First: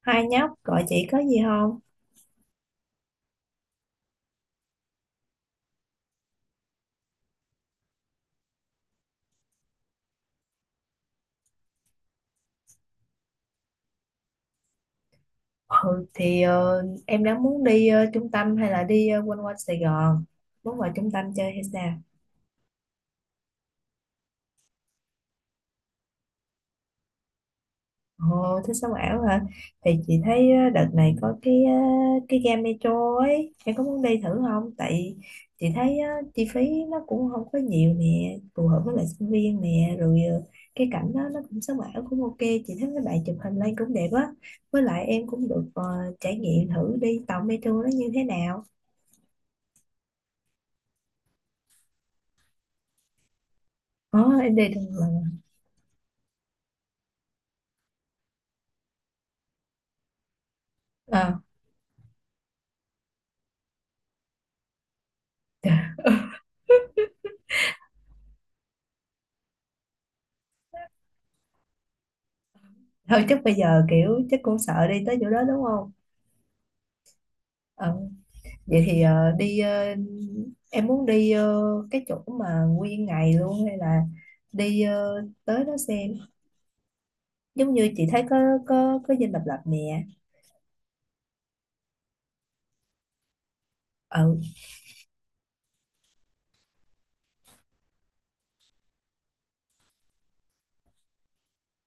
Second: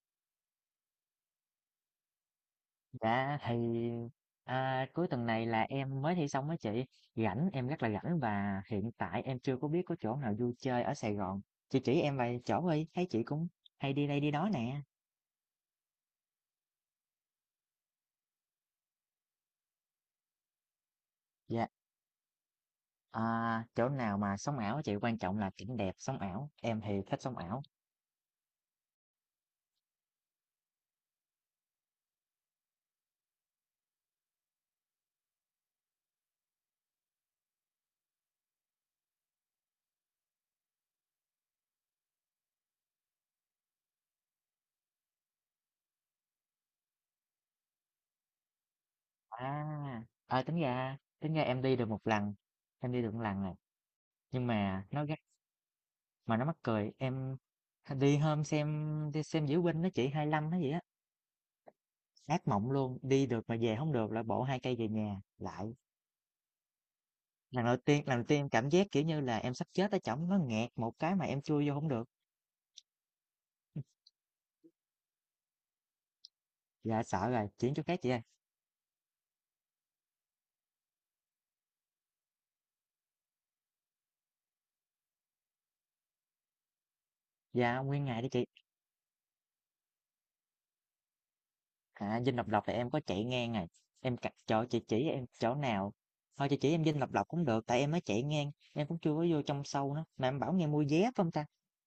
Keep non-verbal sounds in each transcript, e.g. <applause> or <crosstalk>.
Hai nhóc gọi chị có gì không? Dạ thì, à, cuối tuần này là em mới thi xong á chị, rảnh em rất là rảnh và hiện tại em chưa có biết có chỗ nào vui chơi ở Sài Gòn. Chị chỉ em vài chỗ đi, thấy chị cũng hay đi đây đi đó nè. Em đã muốn đi trung tâm hay là đi quanh quanh Sài Gòn muốn vào trung tâm chơi hay Dạ, sao? à, chỗ nào mà sống ảo á chị quan trọng là cảnh đẹp sống ảo. Em thì thích sống ảo. Ồ, thích sống ảo hả? Thì chị thấy đợt này có cái ga metro ấy, em có muốn đi thử không? Tại chị thấy chi phí nó cũng không có nhiều nè, phù hợp với lại sinh viên nè, rồi cái cảnh đó nó cũng sống ảo cũng ok. Chị thấy mấy bạn chụp hình lên cũng đẹp á, với lại em cũng được trải nghiệm thử đi tàu metro nó như thế nào. À, à tính ra em đi được một lần, em đi được một lần này. Có Nhưng em đi đâu mà nó gắt mà. mà nó mắc cười, em đi hôm xem đi xem diễu binh đó chị 25 nó vậy á. Ờ, Ác mộng luôn, đi được mà về không được là bổ 2 cây về nhà lại. trời. Lần đầu tiên em cảm giác, kiểu như là, em sắp chết ở trỏng nó nghẹt một cái mà em chui vô không được. Thôi chắc bây giờ kiểu chắc cũng sợ đi tới chỗ đó đúng không. Dạ sợ rồi, chuyển chỗ Ờ, khác chị ơi. vậy thì em muốn đi cái chỗ mà nguyên ngày luôn, hay là đi tới đó xem, giống Dạ như nguyên chị thấy ngày đi có chị, có dinh độc lập nè. à, Dinh Độc Lập thì em có chạy ngang này em c Ừ. chỗ chị chỉ em chỗ nào? Thôi chị chỉ em Dinh Độc Lập cũng được, tại em mới chạy ngang, em cũng chưa có vô trong sâu nữa, mà em bảo nghe mua vé phải hông ta?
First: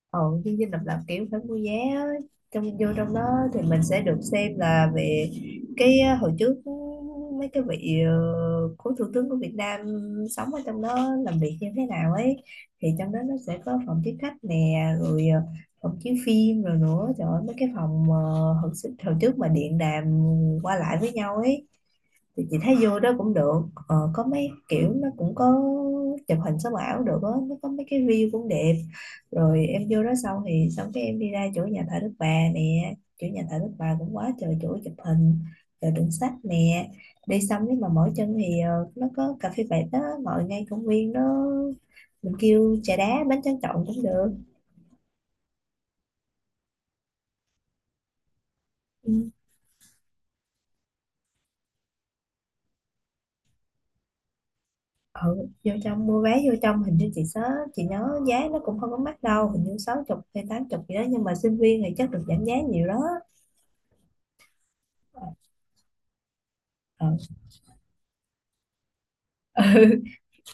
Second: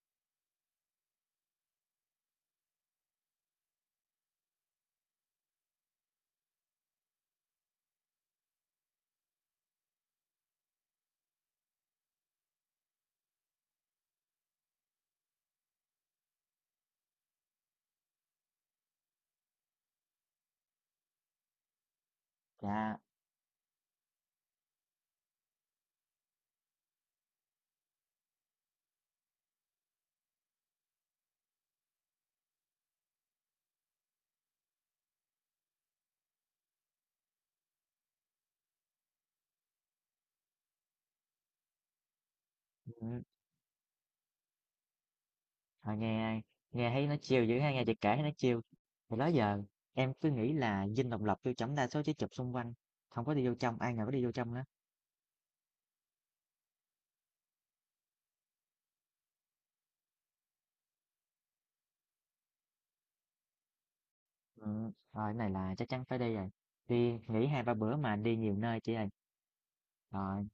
Ồ, chương trình độc lập kiểu phải mua vé á. Trong vô trong đó thì mình sẽ được xem là về cái hồi trước mấy cái vị cố thủ tướng của Việt Nam sống ở trong đó làm việc như thế nào ấy. Thì trong đó nó sẽ có phòng tiếp khách nè, rồi phòng chiếu phim, rồi nữa trời ơi mấy cái phòng hồi trước mà điện đàm qua lại với nhau ấy, thì chị thấy Dạ, vô đó cũng được. Có mấy kiểu nó cũng có chụp hình sống ảo được á, nó có mấy cái view cũng đẹp. Rồi em vô đó xong thì xong cái em đi ra chỗ nhà thờ Đức Bà nè, chỗ nhà thờ Đức Bà cũng quá trời chỗ chụp hình, rồi đựng sách nè. Đi xong nếu mà mỏi chân thì nó có cà phê vạt đó ngồi ngay công viên đó, mình kêu trà ừm. đá bánh tráng trộn cũng được. Ờ, nghe nghe thấy nó chiều dữ ha, nghe chị kể thấy nó chiều. Thì đó Ừ. giờ em cứ nghĩ là dinh độc lập tiêu chấm đa số chỉ chụp xung quanh, không có đi vô trong, ai ngờ có đi vô trong đó. Ừ, vô trong mua vé vô trong hình như chị nhớ, chị nhớ giá nó cũng không có mắc đâu, hình như sáu chục hay tám chục gì đó, nhưng mà sinh viên thì chắc được giảm giá nhiều đó. Ừ, rồi cái này là chắc chắn phải đi rồi. Ừ. Đi nghỉ hai ba bữa mà đi nhiều nơi chị ơi. <laughs> Rồi,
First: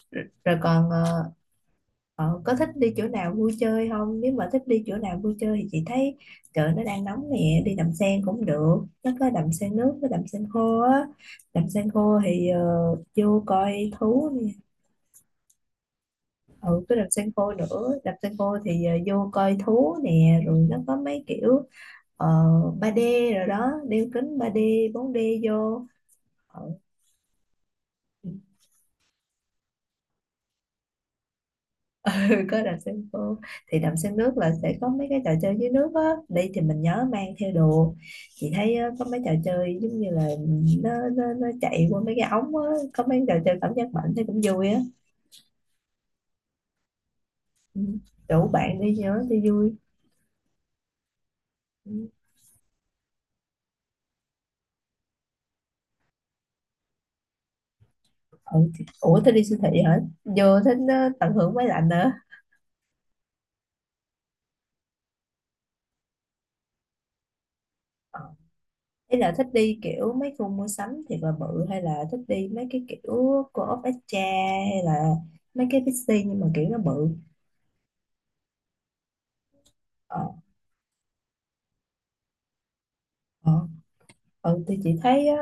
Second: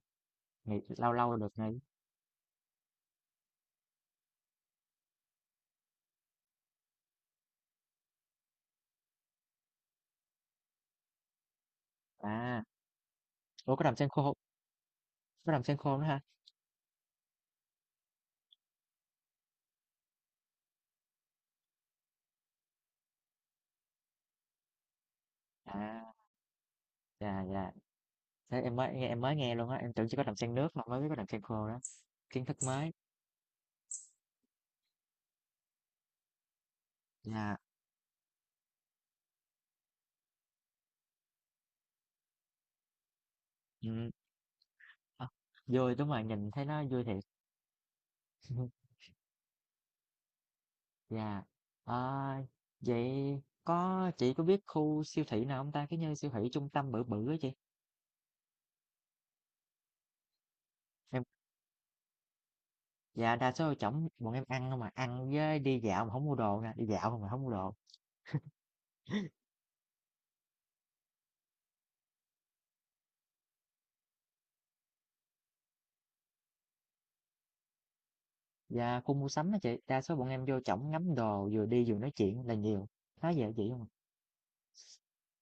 Rồi nghỉ, còn lâu lâu được nghỉ. Có thích đi chỗ nào vui chơi không? Nếu mà thích đi chỗ nào vui chơi thì chị thấy trời nó đang nóng nè, đi đầm sen cũng được, nó có đầm sen nước với đầm sen khô á. Đầm sen khô thì À, vô ủa có coi đầm sen thú khô, nè. có đầm sen khô nữa ha. Ừ, cái đầm sen khô nữa, đầm sen khô thì vô coi thú nè, rồi nó có mấy kiểu ờ, 3D rồi đó, đeo kính ba d bốn d vô. À, Ờ, dạ dạ. Thế em mới nghe luôn á, em tưởng chỉ có đầm sen nước mà mới biết có đầm sen khô đó. Kiến <laughs> thức có đầm mới. sen khô. Thì đầm sen nước là sẽ có mấy cái trò chơi dưới nước á, đi thì mình nhớ mang theo Dạ. đồ. Chị thấy á, có mấy trò chơi giống như là nó chạy qua mấy cái ống á, có mấy trò chơi cảm giác Ừ. mạnh thì cũng vui á. Ờ, vui đúng rồi, nhìn thấy nó vui thiệt. Ừ, rủ bạn <laughs> đi nhớ thì vui. Dạ. Ừ. Ờ, vậy có chị có biết khu siêu thị nào hông ta? Cái như siêu thị trung tâm bự bự á chị. Ừ, ủa thế đi siêu thị hả, vô thích Em tận hưởng máy lạnh nữa. dạ, đa số trỏng bọn em ăn hông à, ăn với đi dạo mà không mua đồ nè, đi dạo không mà không mua đồ. Ờ. Thế là thích đi kiểu mấy khu mua sắm thiệt là bự, hay là thích đi mấy cái kiểu Co-op Extra hay là mấy cái Bixi nhưng mà kiểu nó bự. Dạ, khu mua sắm á chị, đa số Ờ. bọn em vô trỏng ngắm đồ, vừa đi vừa nói chuyện là nhiều. Nói vậy Ờ. chị hông à? Ừ thì chị thấy á,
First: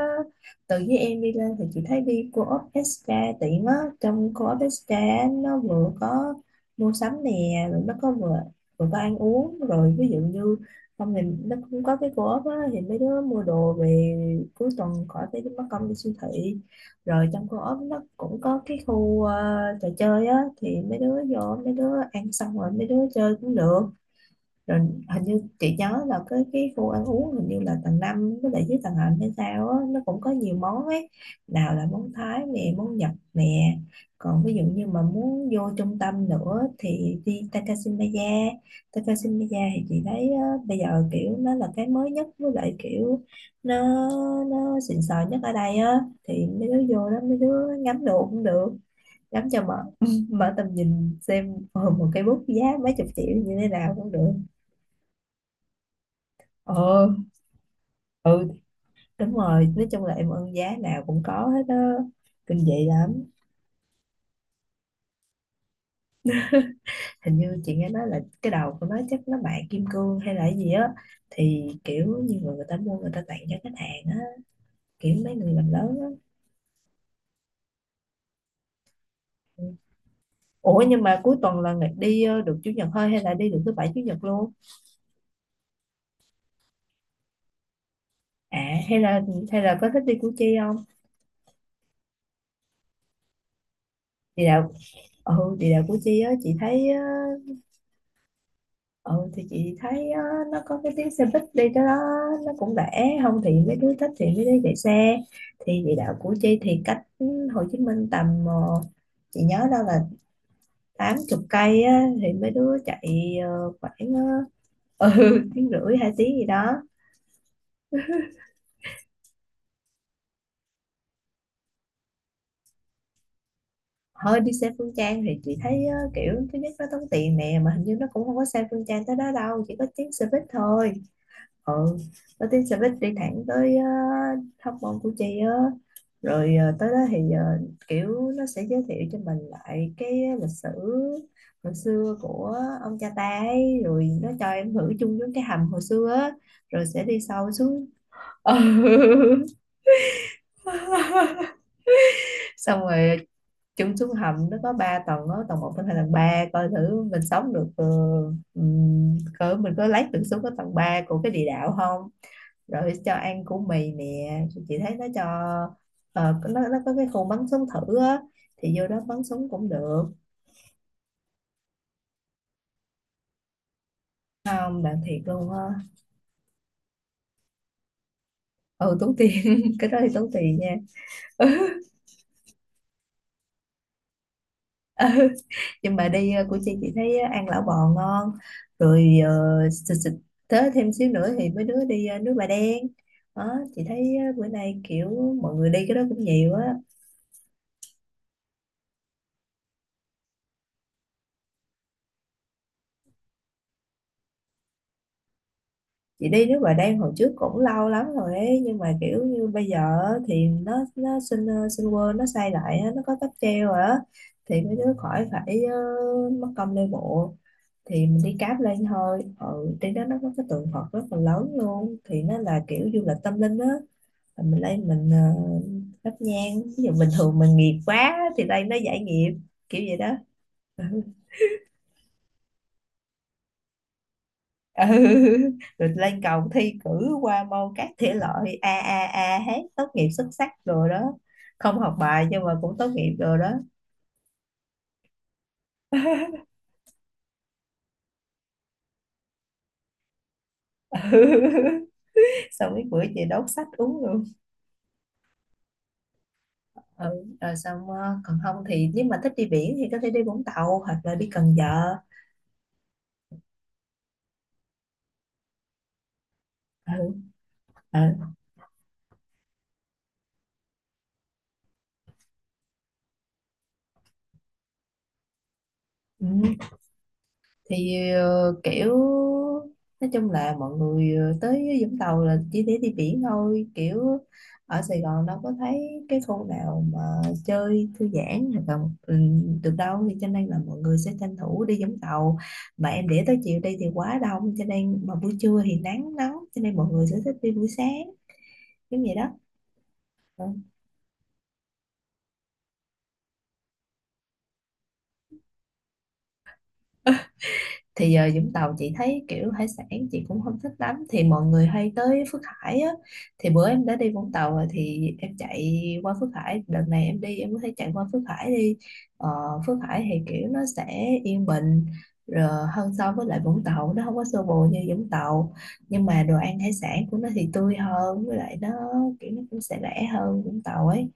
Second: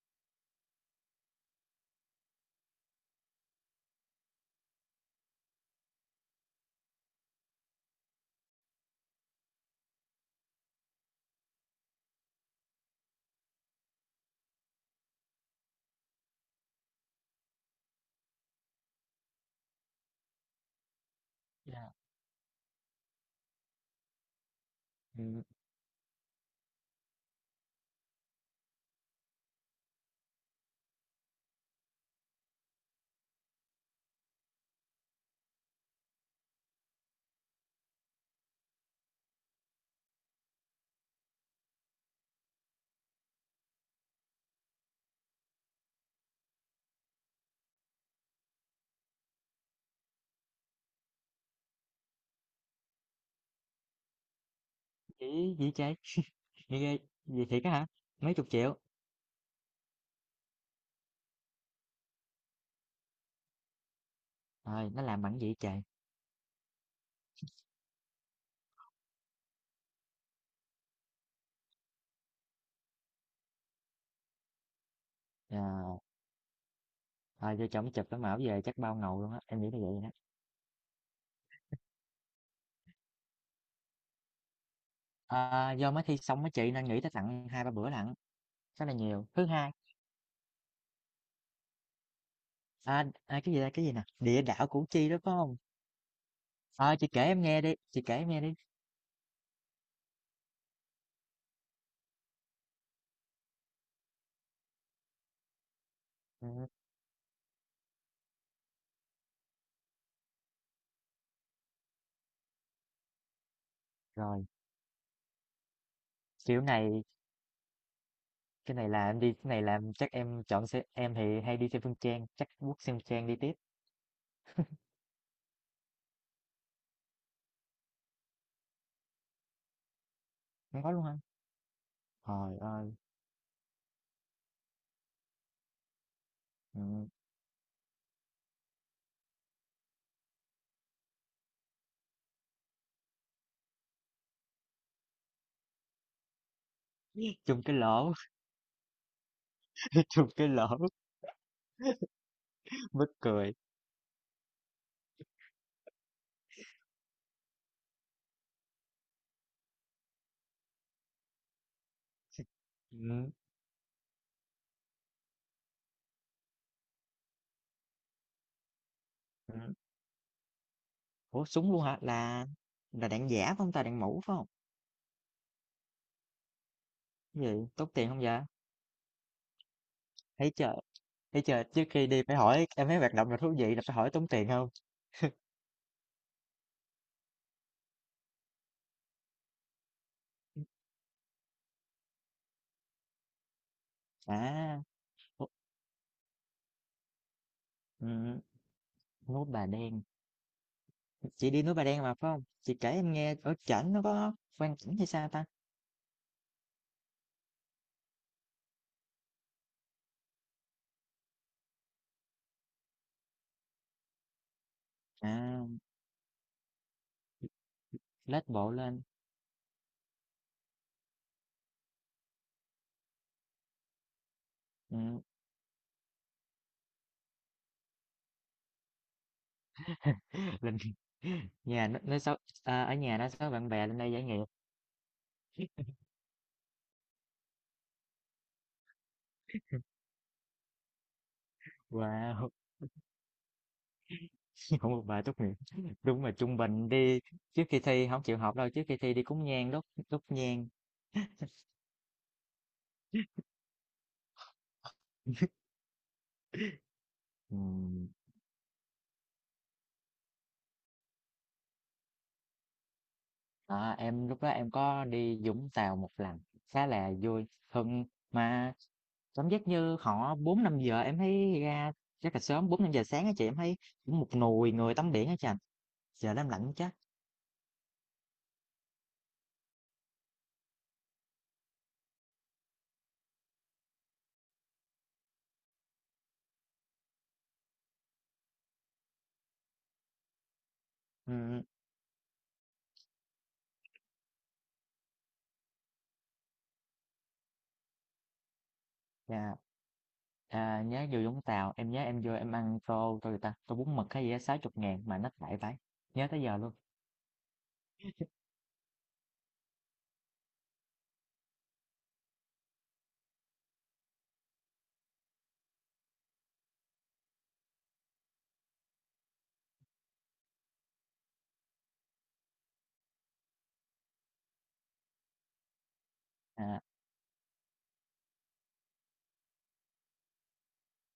từ với em đi lên thì chị thấy đi co-op SK tiện á. Trong co-op SK á, nó vừa có mua sắm nè, rồi nó có vừa vừa có ăn uống, rồi ví dụ như không thì nó cũng có cái co-op á, thì mấy đứa mua đồ về cuối tuần khỏi phải mất công đi siêu thị. Rồi trong co-op nó cũng có cái khu trò chơi á, thì mấy đứa vô mấy đứa Dạ. ăn xong rồi mấy đứa chơi cũng được. Rồi hình như Ừm, chị nhớ là cái khu ăn uống hình như là tầng 5 với lại dưới tầng hầm hay sao á, nó cũng có nhiều món ấy, nào là món Thái nè món Nhật nè. Còn ví dụ như mà muốn vô trung tâm nữa thì đi Takashimaya. Takashimaya thì chị thấy á, bây giờ kiểu nó là cái mới nhất với lại kiểu nó nó xịn sò nhất ở đây á, thì mấy đứa vô đó mấy đứa ngắm đồ cũng được, ngắm cho mở <laughs> mở tầm nhìn xem. <laughs> Ờ, Một cây bút giá mấy chục triệu như thế nào cũng được. chỉ gì trời? <laughs> Nghe ghê, Ờ. vậy thiệt á hả? Mấy chục Ừ triệu? đúng rồi, nói chung là em ơn giá nào cũng có hết đó, kinh dị lắm. Rồi nó làm bằng gì vậy trời? Hình như chị nghe nói là cái đầu của nó chắc nó bạc kim cương hay là cái gì á, thì kiểu như người ta mua người ta tặng cho khách hàng á, kiểu mấy người làm lớn Ờ, á. vô trỏng chụp cái mẫu về chắc bao ngầu luôn á, em Ừ. nghĩ là vậy đó. Ủa nhưng mà cuối tuần là được chủ nhật thôi hay là đi được thứ bảy chủ nhật luôn? À, do mới thi xong á chị, nên nghĩ tới tặng hai ba bữa lận, À, khá là hay là nhiều. Thứ hay Hai, là có thích đi Củ Chi không? à, à, cái gì đây, cái gì nè, địa Địa đạo đạo. Củ Chi đó phải Ừ, không? địa đạo Củ Chi á chị thấy. Ờ, chị kể em nghe đi, chị kể em nghe đi. Ừ thì chị thấy á, nó có cái tiếng xe buýt đi tới đó, nó cũng rẻ, không thì mấy đứa thích thì mấy đứa chạy xe. Thì địa đạo Củ Chi Ừ, thì cách Hồ Chí Minh tầm chị nhớ đâu là tám chục cây á, thì mấy đứa chạy khoảng rồi, ờ, <laughs> ừ, tiếng rưỡi hai tiếng gì kiểu đó. này, cái này là em đi, cái này là em- chắc em chọn xe, em thì hay đi xe Phương Trang, chắc quốc xe Phương Trang đi tiếp. Hơi đi xe Phương Trang thì chị thấy kiểu thứ nhất nó tốn tiền nè, mà hình như nó cũng không có xe Phương Trang tới đó đâu, chỉ có tiếng xe buýt Em có thôi. luôn không? Ừ, có Trời tiếng xe buýt ơi, đi thẳng tới Hóc Môn Củ Chi á. Rồi tới đó ừ. thì kiểu nó sẽ giới thiệu cho mình lại cái lịch sử hồi xưa của ông cha ta ấy, rồi nó cho em thử chung với cái hầm hồi xưa á, rồi sẽ đi sâu Chung cái xuống. lỗ, Ừ. <laughs> chung cái lỗ, <laughs> Xong <laughs> mắc rồi cười. chung xuống hầm nó có 3 tầng đó, tầng một, tầng 2, tầng 3, coi thử mình sống được cỡ mình có lấy được xuống cái tầng 3 của cái địa đạo không. Rồi cho Ừ. ăn củ mì nè, chị thấy nó cho nó có cái khu bắn súng thử á, thì vô đó bắn súng Ừ. cũng được. Ủa, súng luôn hả? Là đạn giả phải không ta, đạn mũ phải không? Không, bạn thiệt luôn á. Cái gì, tốn tiền không vậy? Ừ tốn tiền, <laughs> cái đó thì tốn Thấy tiền chưa? nha. Thế chờ <laughs> trước khi đi phải hỏi em thấy hoạt động nào thú vị là phải hỏi tốn tiền không? Ừ, nhưng mà đi của chị thấy ăn lẩu bò ngon, rồi xịt xịt tới thêm xíu nữa thì mấy đứa đi nước bà đen đó, chị thấy bữa À, nay kiểu ô, mọi người đi cái đó cũng nhiều á. ừm, núi Bà Đen, chị đi núi Bà Đen mà, phải không? Chị kể em nghe ở trển nó có quan cảnh hay sao ta? Chị đi nước ngoài Đan hồi trước cũng lâu lắm rồi ấy, nhưng mà kiểu như bây giờ thì nó xin xin quên nó xây lại á, nó có cáp treo rồi á, thì mấy đứa khỏi phải À, mất công lên bộ, thì mình đi lết cáp bộ lên lên, thôi. Ừ, trên đó nó có cái tượng Phật rất là lớn luôn, thì nó là kiểu du lịch tâm linh á. Rồi mình lên mình ừm, thắp nhang, ví dụ bình thường mình nghiệp quá thì đây nó giải nghiệp, kiểu vậy đó. <laughs> lên nhà nó xấu à, ở nhà nó xấu bạn bè lên đây giải nghiệp. Ừ, rồi lên cầu thi cử qua môn các thể loại a a a hết, tốt nghiệp xuất sắc rồi đó, không học bài nhưng Wow! mà cũng tốt nghiệp rồi đó. <laughs> không một bài tốt nghiệp, đúng là <laughs> trung bình đi, trước khi thi không chịu học đâu, trước khi thi đi cúng nhang, đốt đốt nhang. Ừ. Xong cái bữa chị đốt sách uống luôn. <laughs> Ừ. Rồi xong Ừm. Còn không thì nếu mà thích đi biển thì có thể đi Vũng Tàu hoặc là đi Cần Giờ. À, em lúc đó em có đi Vũng Tàu một lần khá là Ừ. vui hơn Ừ. mà cảm giác như họ bốn năm giờ em thấy ra rất là sớm bốn năm giờ sáng á chị em thấy cũng một nùi người tắm biển á chị Ừ. giờ đó em lạnh chết Thì kiểu nói chung là mọi người tới Vũng Tàu là chỉ để đi biển thôi, kiểu ở Sài Gòn đâu có thấy cái khu nào mà chơi thư giãn hoặc là được đâu, thì cho nên là mọi người sẽ tranh ừ, thủ đi Vũng Tàu. Mà em để tới chiều đi thì quá đông, cho nên mà buổi trưa thì nắng nóng, cho nên mọi người sẽ thích đi buổi sáng giống vậy đó. dạ. Ờ. À, nhớ vô Vũng Tàu em nhớ em vô em ăn tô tô gì ta tô bún mực hay gì á sáu chục ngàn mà nó lại phải nhớ tới giờ luôn. Thì giờ Vũng Tàu chị thấy kiểu hải sản chị cũng không thích lắm, thì mọi người hay tới Phước Hải á, thì bữa em đã đi Vũng Tàu rồi thì em chạy qua Phước Hải, đợt này em đi em có thể chạy qua Phước Hải đi. ờ, Phước Hải thì kiểu nó sẽ yên bình rồi, hơn so với lại Vũng Tàu, nó không có xô bồ như Vũng Tàu, nhưng mà đồ ăn hải À, sản của nó thì tươi hơn, với lại kiểu nó cũng sẽ rẻ hơn Vũng Tàu ấy.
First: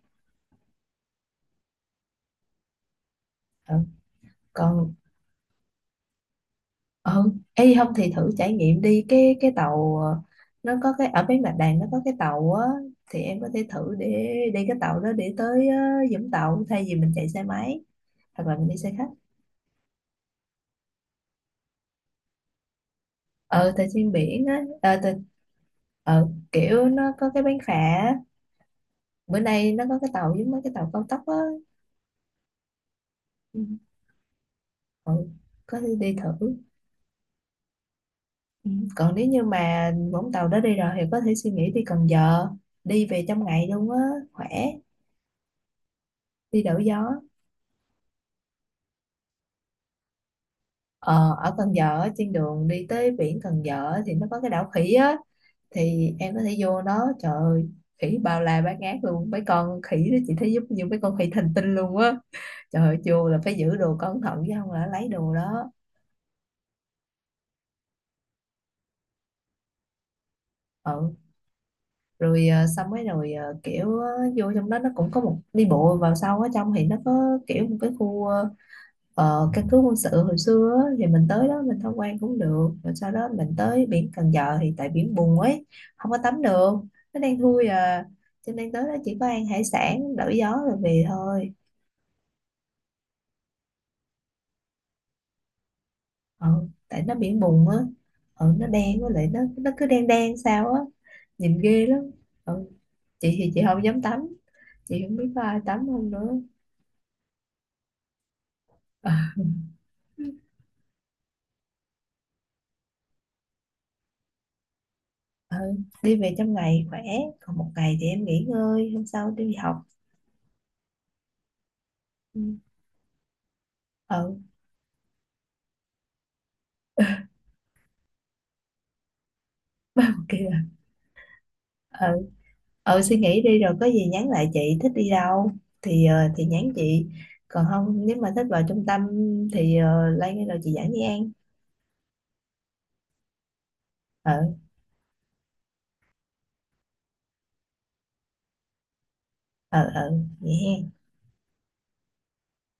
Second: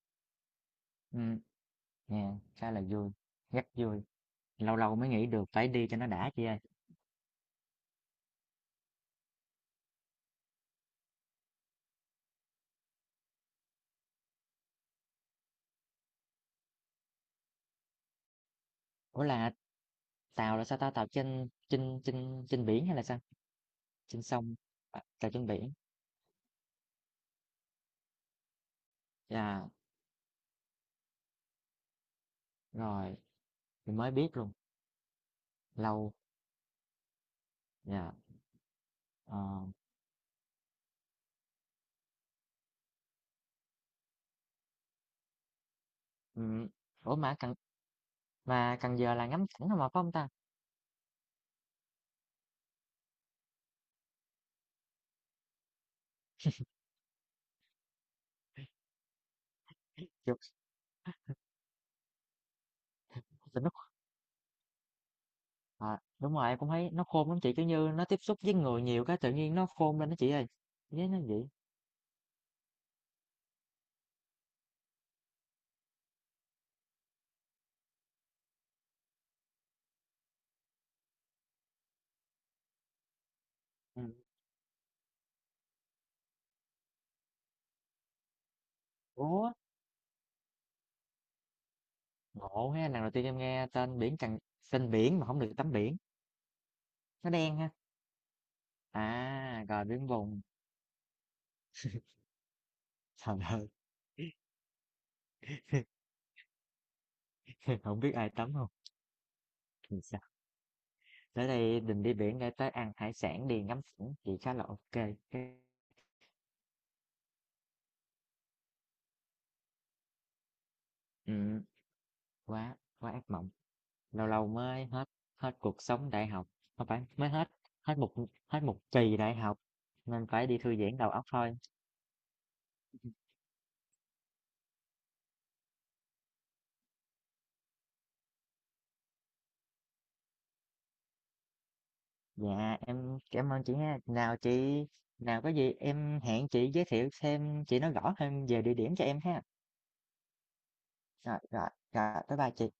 ừ, dạ, khá là vui rất Ừ. vui lâu Còn lâu mới nghĩ được phải đi cho nó đã chị ơi. ừ, Ê không thì thử trải nghiệm đi cái tàu nó có cái ở bên Bạch Đằng nó có cái tàu á, thì em có thể thử để đi cái tàu đó để tới Vũng Tàu thay vì mình chạy xe máy hoặc là mình đi xe khách. Ủa là tàu là sao ta? Tàu trên trên trên trên biển hay là sao? Ờ tại trên Trên biển sông? á, À, tàu trên biển. ờ, kiểu nó có cái bán phà á. Bữa Dạ, nay nó có cái tàu giống mấy cái tàu cao tốc á. rồi, Ừ, mình mới biết luôn, ừ, có thể lâu. đi thử. Dạ, Ừ. Còn nếu như ờ, mà Vũng Tàu đó đi rồi thì có thể suy nghĩ đi Cần Giờ, đi về trong ngày luôn á, khỏe, đi ừm, đổi gió. ủa mà Cần Giờ là ngắm cảnh không mà, phải không ta? Ờ, ở Cần Giờ á, trên đường đi tới biển Cần Giờ á, thì nó có cái đảo khỉ á, thì em có thể vô đó, trời ơi khỉ bao la bát ngát luôn, mấy con khỉ đó chị Kiểu, thấy giống như mấy con khỉ thành tinh luôn á. Trời ơi, vô là phải tụi nó giữ đồ cẩn thận chứ không là lấy đồ đó. ờ, đúng rồi, em cũng thấy nó khôn lắm chị, kiểu như nó tiếp xúc với người nhiều cái tự nhiên nó khôn lên đó chị ơi. Với Ừ nó vậy. rồi ờ, xong mấy rồi ờ, kiểu ờ, vô trong đó nó cũng có một đi bộ vào sau ở trong, thì nó có kiểu một cái khu ờ, căn cứ quân sự hồi xưa á, thì mình tới đó mình tham quan cũng được, rồi sau đó mình tới biển Ừm. Cần Giờ thì tại biển bùn ấy, không có tắm được, nó đang thui à, cho nên tới đó chỉ có ăn Ủa, hải sản đổi gió rồi về thôi. ngộ ha, lần đầu tiên em nghe tên biển mà không được tắm biển, Ờ, tại nó nó biển đen bùn ha. á. Ờ, nó đen, với lại nó À, nó rồi cứ đen biển đen vùng. sao á, nhìn ghê lắm. ờ, chị Trời thì chị ơi, không dám tắm, chị không biết có ai tắm không nữa. <laughs> không biết ai tắm không? Tới đây mình đi biển để tới ăn hải sản đi ngắm cảnh thì khá là ok. Ờ, Cái- đi về trong ngày khỏe, còn một ngày thì em nghỉ ngơi hôm sau đi học. Ừ, Ừ. quá quá ác mộng. ờ Lâu lâu mới hết hết cuộc sống đại học, không phải mới hết hết một hết một kỳ đại học nên phải đi thư ok. giãn đầu óc thôi. Ờ, suy nghĩ đi rồi có gì nhắn lại, chị thích đi đâu thì thì nhắn chị, còn không nếu mà thích vào trung tâm thì Lan rồi chị dẫn đi ăn. Dạ em cảm ơn chị ha. ờ Nào chị nào có gì em hẹn chị giới thiệu thêm chị nói rõ hơn về địa điểm cho em ha. ờ ờ vậy ha. Rồi rồi rồi bye bye chị.